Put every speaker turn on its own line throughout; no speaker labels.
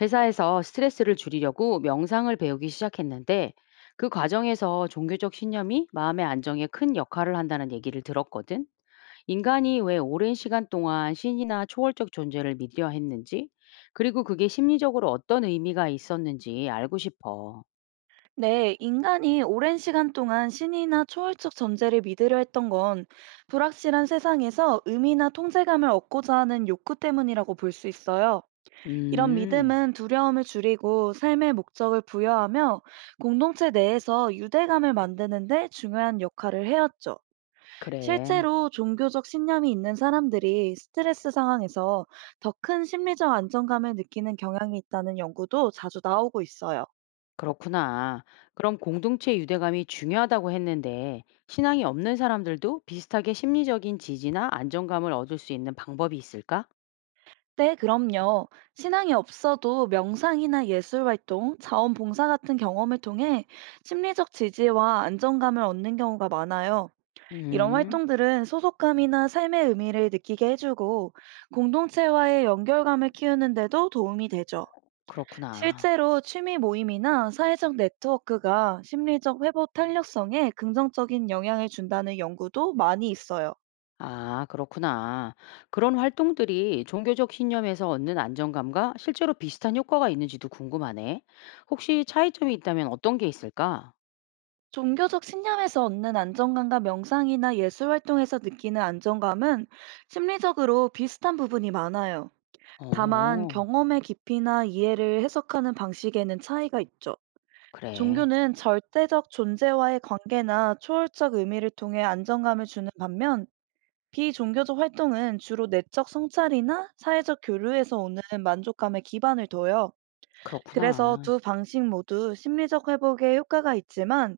회사에서 스트레스를 줄이려고 명상을 배우기 시작했는데 그 과정에서 종교적 신념이 마음의 안정에 큰 역할을 한다는 얘기를 들었거든. 인간이 왜 오랜 시간 동안 신이나 초월적 존재를 믿려 했는지, 그리고 그게 심리적으로 어떤 의미가 있었는지 알고 싶어.
네, 인간이 오랜 시간 동안 신이나 초월적 존재를 믿으려 했던 건 불확실한 세상에서 의미나 통제감을 얻고자 하는 욕구 때문이라고 볼 수 있어요. 이런
음,
믿음은 두려움을 줄이고 삶의 목적을 부여하며 공동체 내에서 유대감을 만드는데 중요한 역할을 해왔죠.
그래.
실제로 종교적 신념이 있는 사람들이 스트레스 상황에서 더 큰 심리적 안정감을 느끼는 경향이 있다는 연구도 자주 나오고 있어요.
그렇구나. 그럼 공동체 유대감이 중요하다고 했는데, 신앙이 없는 사람들도 비슷하게 심리적인 지지나 안정감을 얻을 수 있는 방법이 있을까?
네, 그럼요. 신앙이 없어도 명상이나 예술 활동, 자원봉사 같은 경험을 통해 심리적 지지와 안정감을 얻는 경우가 많아요. 이런
음,
활동들은 소속감이나 삶의 의미를 느끼게 해주고 공동체와의 연결감을 키우는데도 도움이 되죠.
그렇구나.
실제로 취미 모임이나 사회적 네트워크가 심리적 회복 탄력성에 긍정적인 영향을 준다는 연구도 많이 있어요.
아, 그렇구나. 그런 활동들이 종교적 신념에서 얻는 안정감과 실제로 비슷한 효과가 있는지도 궁금하네. 혹시 차이점이 있다면 어떤 게 있을까?
종교적 신념에서 얻는 안정감과 명상이나 예술 활동에서 느끼는 안정감은 심리적으로 비슷한 부분이 많아요. 다만
어,
경험의 깊이나 이해를 해석하는 방식에는 차이가 있죠.
그래.
종교는 절대적 존재와의 관계나 초월적 의미를 통해 안정감을 주는 반면 비종교적 활동은 주로 내적 성찰이나 사회적 교류에서 오는 만족감에 기반을 둬요. 그래서
그렇구나.
두 방식 모두 심리적 회복에 효과가 있지만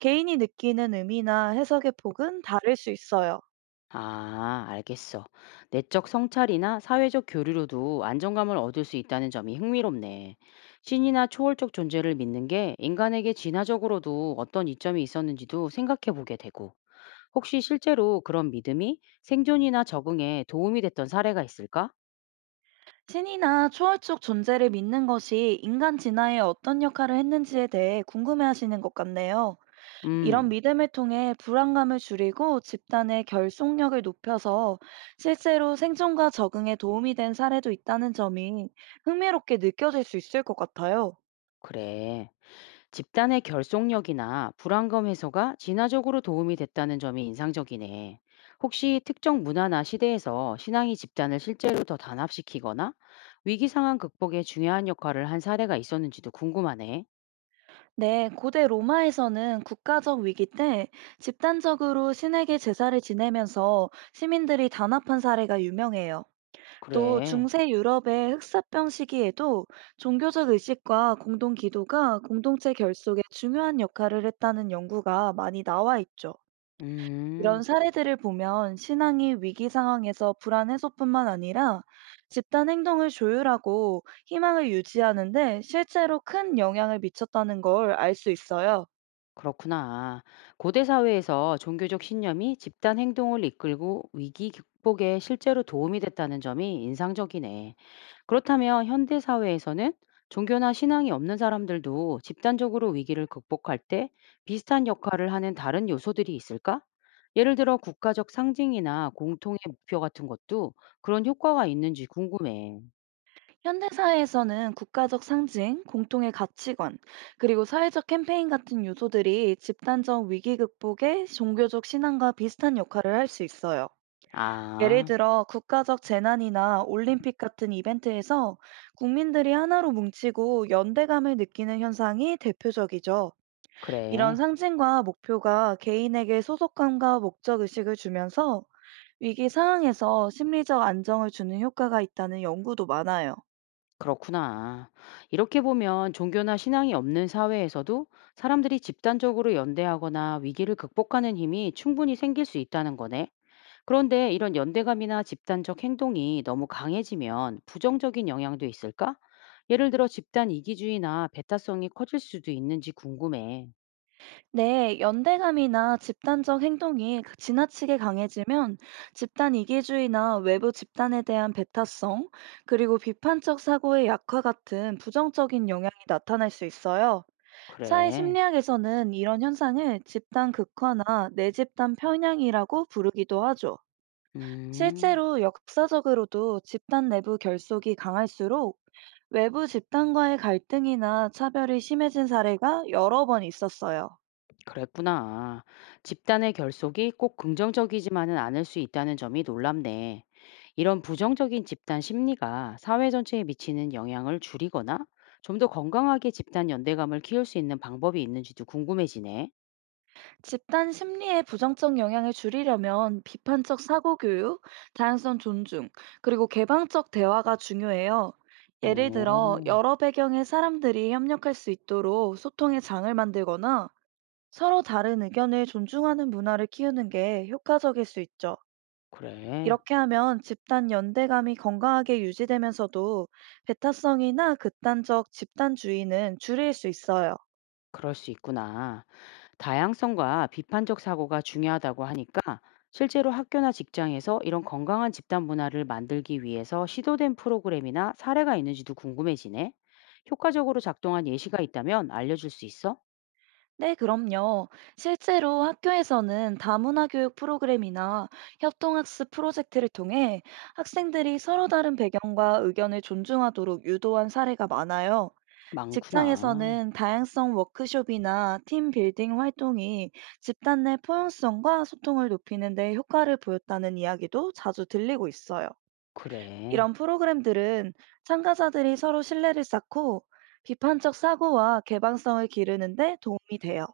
개인이 느끼는 의미나 해석의 폭은 다를 수 있어요.
아, 알겠어. 내적 성찰이나 사회적 교류로도 안정감을 얻을 수 있다는 점이 흥미롭네. 신이나 초월적 존재를 믿는 게 인간에게 진화적으로도 어떤 이점이 있었는지도 생각해 보게 되고. 혹시 실제로 그런 믿음이 생존이나 적응에 도움이 됐던 사례가 있을까?
신이나 초월적 존재를 믿는 것이 인간 진화에 어떤 역할을 했는지에 대해 궁금해 하시는 것 같네요. 이런
음,
믿음을 통해 불안감을 줄이고 집단의 결속력을 높여서 실제로 생존과 적응에 도움이 된 사례도 있다는 점이 흥미롭게 느껴질 수 있을 것 같아요.
그래. 집단의 결속력이나 불안감 해소가 진화적으로 도움이 됐다는 점이 인상적이네. 혹시 특정 문화나 시대에서 신앙이 집단을 실제로 더 단합시키거나 위기 상황 극복에 중요한 역할을 한 사례가 있었는지도 궁금하네.
네, 고대 로마에서는 국가적 위기 때 집단적으로 신에게 제사를 지내면서 시민들이 단합한 사례가 유명해요. 또
그래.
중세 유럽의 흑사병 시기에도 종교적 의식과 공동 기도가 공동체 결속에 중요한 역할을 했다는 연구가 많이 나와 있죠.
음.
이런 사례들을 보면 신앙이 위기 상황에서 불안 해소뿐만 아니라 집단 행동을 조율하고 희망을 유지하는데 실제로 큰 영향을 미쳤다는 걸 알 수 있어요.
그렇구나. 고대 사회에서 종교적 신념이 집단 행동을 이끌고 위기 극복에 실제로 도움이 됐다는 점이 인상적이네. 그렇다면 현대 사회에서는 종교나 신앙이 없는 사람들도 집단적으로 위기를 극복할 때 비슷한 역할을 하는 다른 요소들이 있을까? 예를 들어 국가적 상징이나 공통의 목표 같은 것도 그런 효과가 있는지 궁금해.
현대사회에서는 국가적 상징, 공통의 가치관, 그리고 사회적 캠페인 같은 요소들이 집단적 위기 극복에 종교적 신앙과 비슷한 역할을 할 수 있어요. 예를
아,
들어 국가적 재난이나 올림픽 같은 이벤트에서 국민들이 하나로 뭉치고 연대감을 느끼는 현상이 대표적이죠. 이런
그래.
상징과 목표가 개인에게 소속감과 목적의식을 주면서 위기 상황에서 심리적 안정을 주는 효과가 있다는 연구도 많아요.
그렇구나. 이렇게 보면 종교나 신앙이 없는 사회에서도 사람들이 집단적으로 연대하거나 위기를 극복하는 힘이 충분히 생길 수 있다는 거네. 그런데 이런 연대감이나 집단적 행동이 너무 강해지면 부정적인 영향도 있을까? 예를 들어 집단 이기주의나 배타성이 커질 수도 있는지 궁금해.
네, 연대감이나 집단적 행동이 지나치게 강해지면 집단 이기주의나 외부 집단에 대한 배타성, 그리고 비판적 사고의 약화 같은 부정적인 영향이 나타날 수 있어요. 사회
그래.
심리학에서는 이런 현상을 집단 극화나 내 집단 편향이라고 부르기도 하죠.
음.
실제로 역사적으로도 집단 내부 결속이 강할수록 외부 집단과의 갈등이나 차별이 심해진 사례가 여러 번 있었어요.
그랬구나. 집단의 결속이 꼭 긍정적이지만은 않을 수 있다는 점이 놀랍네. 이런 부정적인 집단 심리가 사회 전체에 미치는 영향을 줄이거나 좀 더 건강하게 집단 연대감을 키울 수 있는 방법이 있는지도 궁금해지네.
집단 심리의 부정적 영향을 줄이려면 비판적 사고 교육, 다양성 존중, 그리고 개방적 대화가 중요해요. 예를 들어,
어,
여러 배경의 사람들이 협력할 수 있도록 소통의 장을 만들거나 서로 다른 의견을 존중하는 문화를 키우는 게 효과적일 수 있죠.
그래.
이렇게 하면 집단 연대감이 건강하게 유지되면서도 배타성이나 극단적 집단주의는 줄일 수 있어요.
그럴 수 있구나. 다양성과 비판적 사고가 중요하다고 하니까 실제로 학교나 직장에서 이런 건강한 집단 문화를 만들기 위해서 시도된 프로그램이나 사례가 있는지도 궁금해지네. 효과적으로 작동한 예시가 있다면 알려줄 수 있어?
네, 그럼요. 실제로 학교에서는 다문화 교육 프로그램이나 협동학습 프로젝트를 통해 학생들이 서로 다른 배경과 의견을 존중하도록 유도한 사례가 많아요.
많구나.
직장에서는 다양성 워크숍이나 팀 빌딩 활동이 집단 내 포용성과 소통을 높이는 데 효과를 보였다는 이야기도 자주 들리고 있어요.
그래.
이런 프로그램들은 참가자들이 서로 신뢰를 쌓고 비판적 사고와 개방성을 기르는 데 도움이 돼요.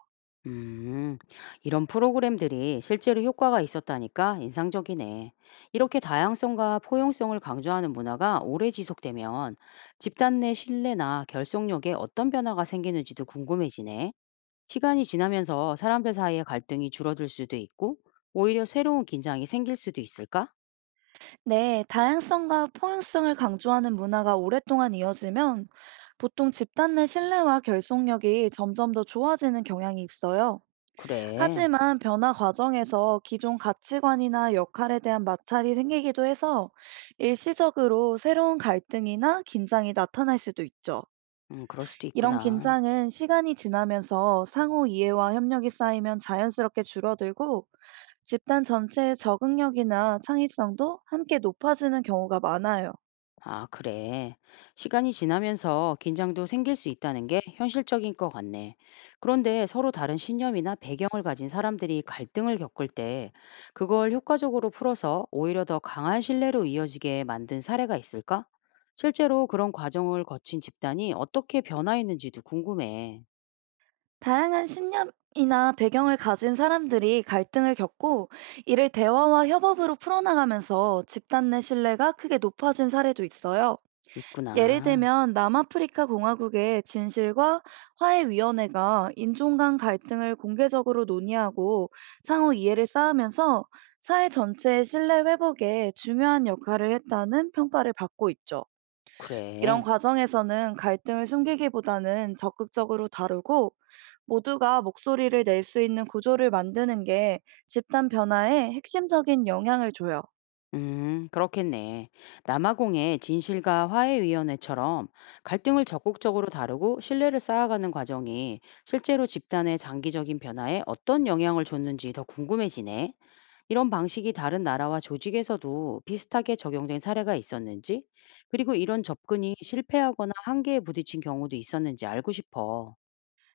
음, 이런 프로그램들이 실제로 효과가 있었다니까 인상적이네. 이렇게 다양성과 포용성을 강조하는 문화가 오래 지속되면 집단 내 신뢰나 결속력에 어떤 변화가 생기는지도 궁금해지네. 시간이 지나면서 사람들 사이의 갈등이 줄어들 수도 있고, 오히려 새로운 긴장이 생길 수도 있을까?
네, 다양성과 포용성을 강조하는 문화가 오랫동안 이어지면 보통 집단 내 신뢰와 결속력이 점점 더 좋아지는 경향이 있어요.
그래.
하지만 변화 과정에서 기존 가치관이나 역할에 대한 마찰이 생기기도 해서 일시적으로 새로운 갈등이나 긴장이 나타날 수도 있죠.
그럴 수도
이런
있구나.
긴장은 시간이 지나면서 상호 이해와 협력이 쌓이면 자연스럽게 줄어들고 집단 전체의 적응력이나 창의성도 함께 높아지는 경우가 많아요.
아, 그래. 시간이 지나면서 긴장도 생길 수 있다는 게 현실적인 것 같네. 그런데 서로 다른 신념이나 배경을 가진 사람들이 갈등을 겪을 때, 그걸 효과적으로 풀어서 오히려 더 강한 신뢰로 이어지게 만든 사례가 있을까? 실제로 그런 과정을 거친 집단이 어떻게 변화했는지도 궁금해.
다양한 신념이나 배경을 가진 사람들이 갈등을 겪고 이를 대화와 협업으로 풀어나가면서 집단 내 신뢰가 크게 높아진 사례도 있어요. 예를
있구나.
들면 남아프리카 공화국의 진실과 화해위원회가 인종 간 갈등을 공개적으로 논의하고 상호 이해를 쌓으면서 사회 전체의 신뢰 회복에 중요한 역할을 했다는 평가를 받고 있죠. 이런
그래.
과정에서는 갈등을 숨기기보다는 적극적으로 다루고 모두가 목소리를 낼 수 있는 구조를 만드는 게 집단 변화에 핵심적인 영향을 줘요.
그렇겠네. 남아공의 진실과 화해위원회처럼 갈등을 적극적으로 다루고 신뢰를 쌓아가는 과정이 실제로 집단의 장기적인 변화에 어떤 영향을 줬는지 더 궁금해지네. 이런 방식이 다른 나라와 조직에서도 비슷하게 적용된 사례가 있었는지, 그리고 이런 접근이 실패하거나 한계에 부딪힌 경우도 있었는지 알고 싶어.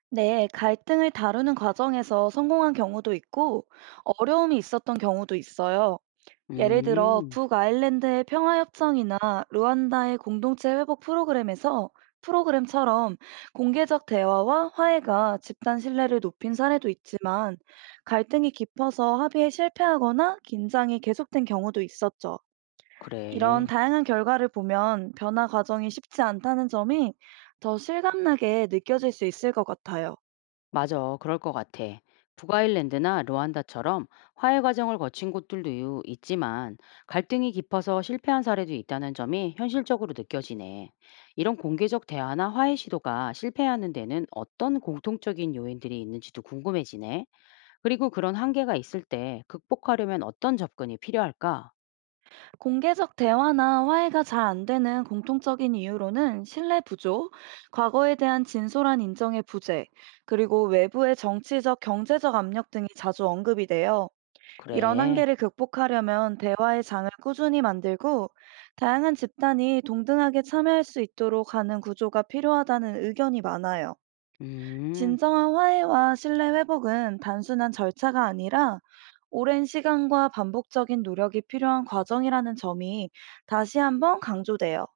네, 갈등을 다루는 과정에서 성공한 경우도 있고 어려움이 있었던 경우도 있어요. 예를 들어
음,
북아일랜드의 평화협정이나 루안다의 공동체 회복 프로그램에서 프로그램처럼 공개적 대화와 화해가 집단 신뢰를 높인 사례도 있지만 갈등이 깊어서 합의에 실패하거나 긴장이 계속된 경우도 있었죠. 이런
그래.
다양한 결과를 보면 변화 과정이 쉽지 않다는 점이 더 실감나게 느껴질 수 있을 것 같아요.
맞아, 그럴 것 같아. 북아일랜드나 르완다처럼 화해 과정을 거친 곳들도 있지만 갈등이 깊어서 실패한 사례도 있다는 점이 현실적으로 느껴지네. 이런 공개적 대화나 화해 시도가 실패하는 데는 어떤 공통적인 요인들이 있는지도 궁금해지네. 그리고 그런 한계가 있을 때 극복하려면 어떤 접근이 필요할까?
공개적 대화나 화해가 잘 안 되는 공통적인 이유로는 신뢰 부족, 과거에 대한 진솔한 인정의 부재, 그리고 외부의 정치적, 경제적 압력 등이 자주 언급이 돼요. 이런
그래.
한계를 극복하려면 대화의 장을 꾸준히 만들고 다양한 집단이 동등하게 참여할 수 있도록 하는 구조가 필요하다는 의견이 많아요.
음.
진정한 화해와 신뢰 회복은 단순한 절차가 아니라 오랜 시간과 반복적인 노력이 필요한 과정이라는 점이 다시 한번 강조돼요.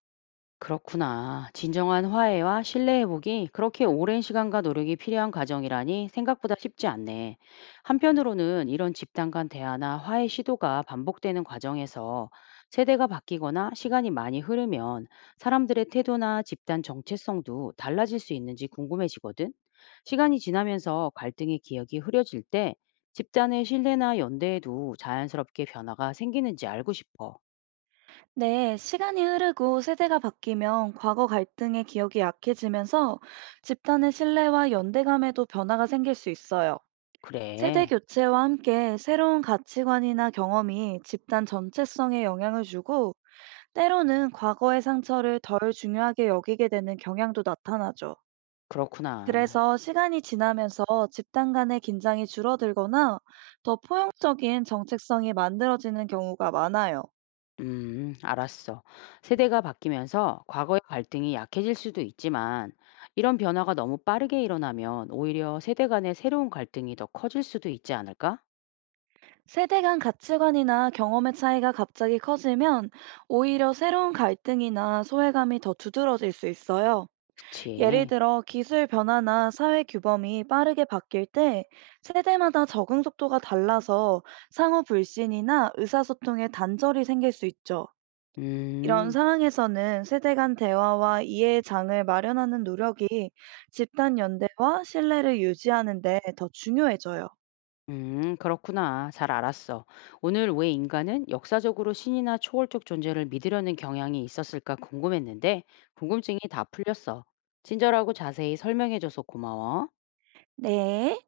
그렇구나. 진정한 화해와 신뢰 회복이 그렇게 오랜 시간과 노력이 필요한 과정이라니 생각보다 쉽지 않네. 한편으로는 이런 집단 간 대화나 화해 시도가 반복되는 과정에서 세대가 바뀌거나 시간이 많이 흐르면 사람들의 태도나 집단 정체성도 달라질 수 있는지 궁금해지거든. 시간이 지나면서 갈등의 기억이 흐려질 때 집단의 신뢰나 연대에도 자연스럽게 변화가 생기는지 알고 싶어.
네, 시간이 흐르고 세대가 바뀌면 과거 갈등의 기억이 약해지면서 집단의 신뢰와 연대감에도 변화가 생길 수 있어요. 세대
그래.
교체와 함께 새로운 가치관이나 경험이 집단 전체성에 영향을 주고 때로는 과거의 상처를 덜 중요하게 여기게 되는 경향도 나타나죠.
그렇구나.
그래서 시간이 지나면서 집단 간의 긴장이 줄어들거나 더 포용적인 정책성이 만들어지는 경우가 많아요.
알았어. 세대가 바뀌면서 과거의 갈등이 약해질 수도 있지만, 이런 변화가 너무 빠르게 일어나면 오히려 세대 간의 새로운 갈등이 더 커질 수도 있지 않을까?
세대 간 가치관이나 경험의 차이가 갑자기 커지면 오히려 새로운 갈등이나 소외감이 더 두드러질 수 있어요. 예를
그치.
들어 기술 변화나 사회 규범이 빠르게 바뀔 때 세대마다 적응 속도가 달라서 상호 불신이나 의사소통에 단절이 생길 수 있죠. 이런
음,
상황에서는 세대 간 대화와 이해의 장을 마련하는 노력이 집단 연대와 신뢰를 유지하는 데 더 중요해져요.
그렇구나. 잘 알았어. 오늘 왜 인간은 역사적으로 신이나 초월적 존재를 믿으려는 경향이 있었을까 궁금했는데, 궁금증이 다 풀렸어. 친절하고 자세히 설명해줘서 고마워.
네.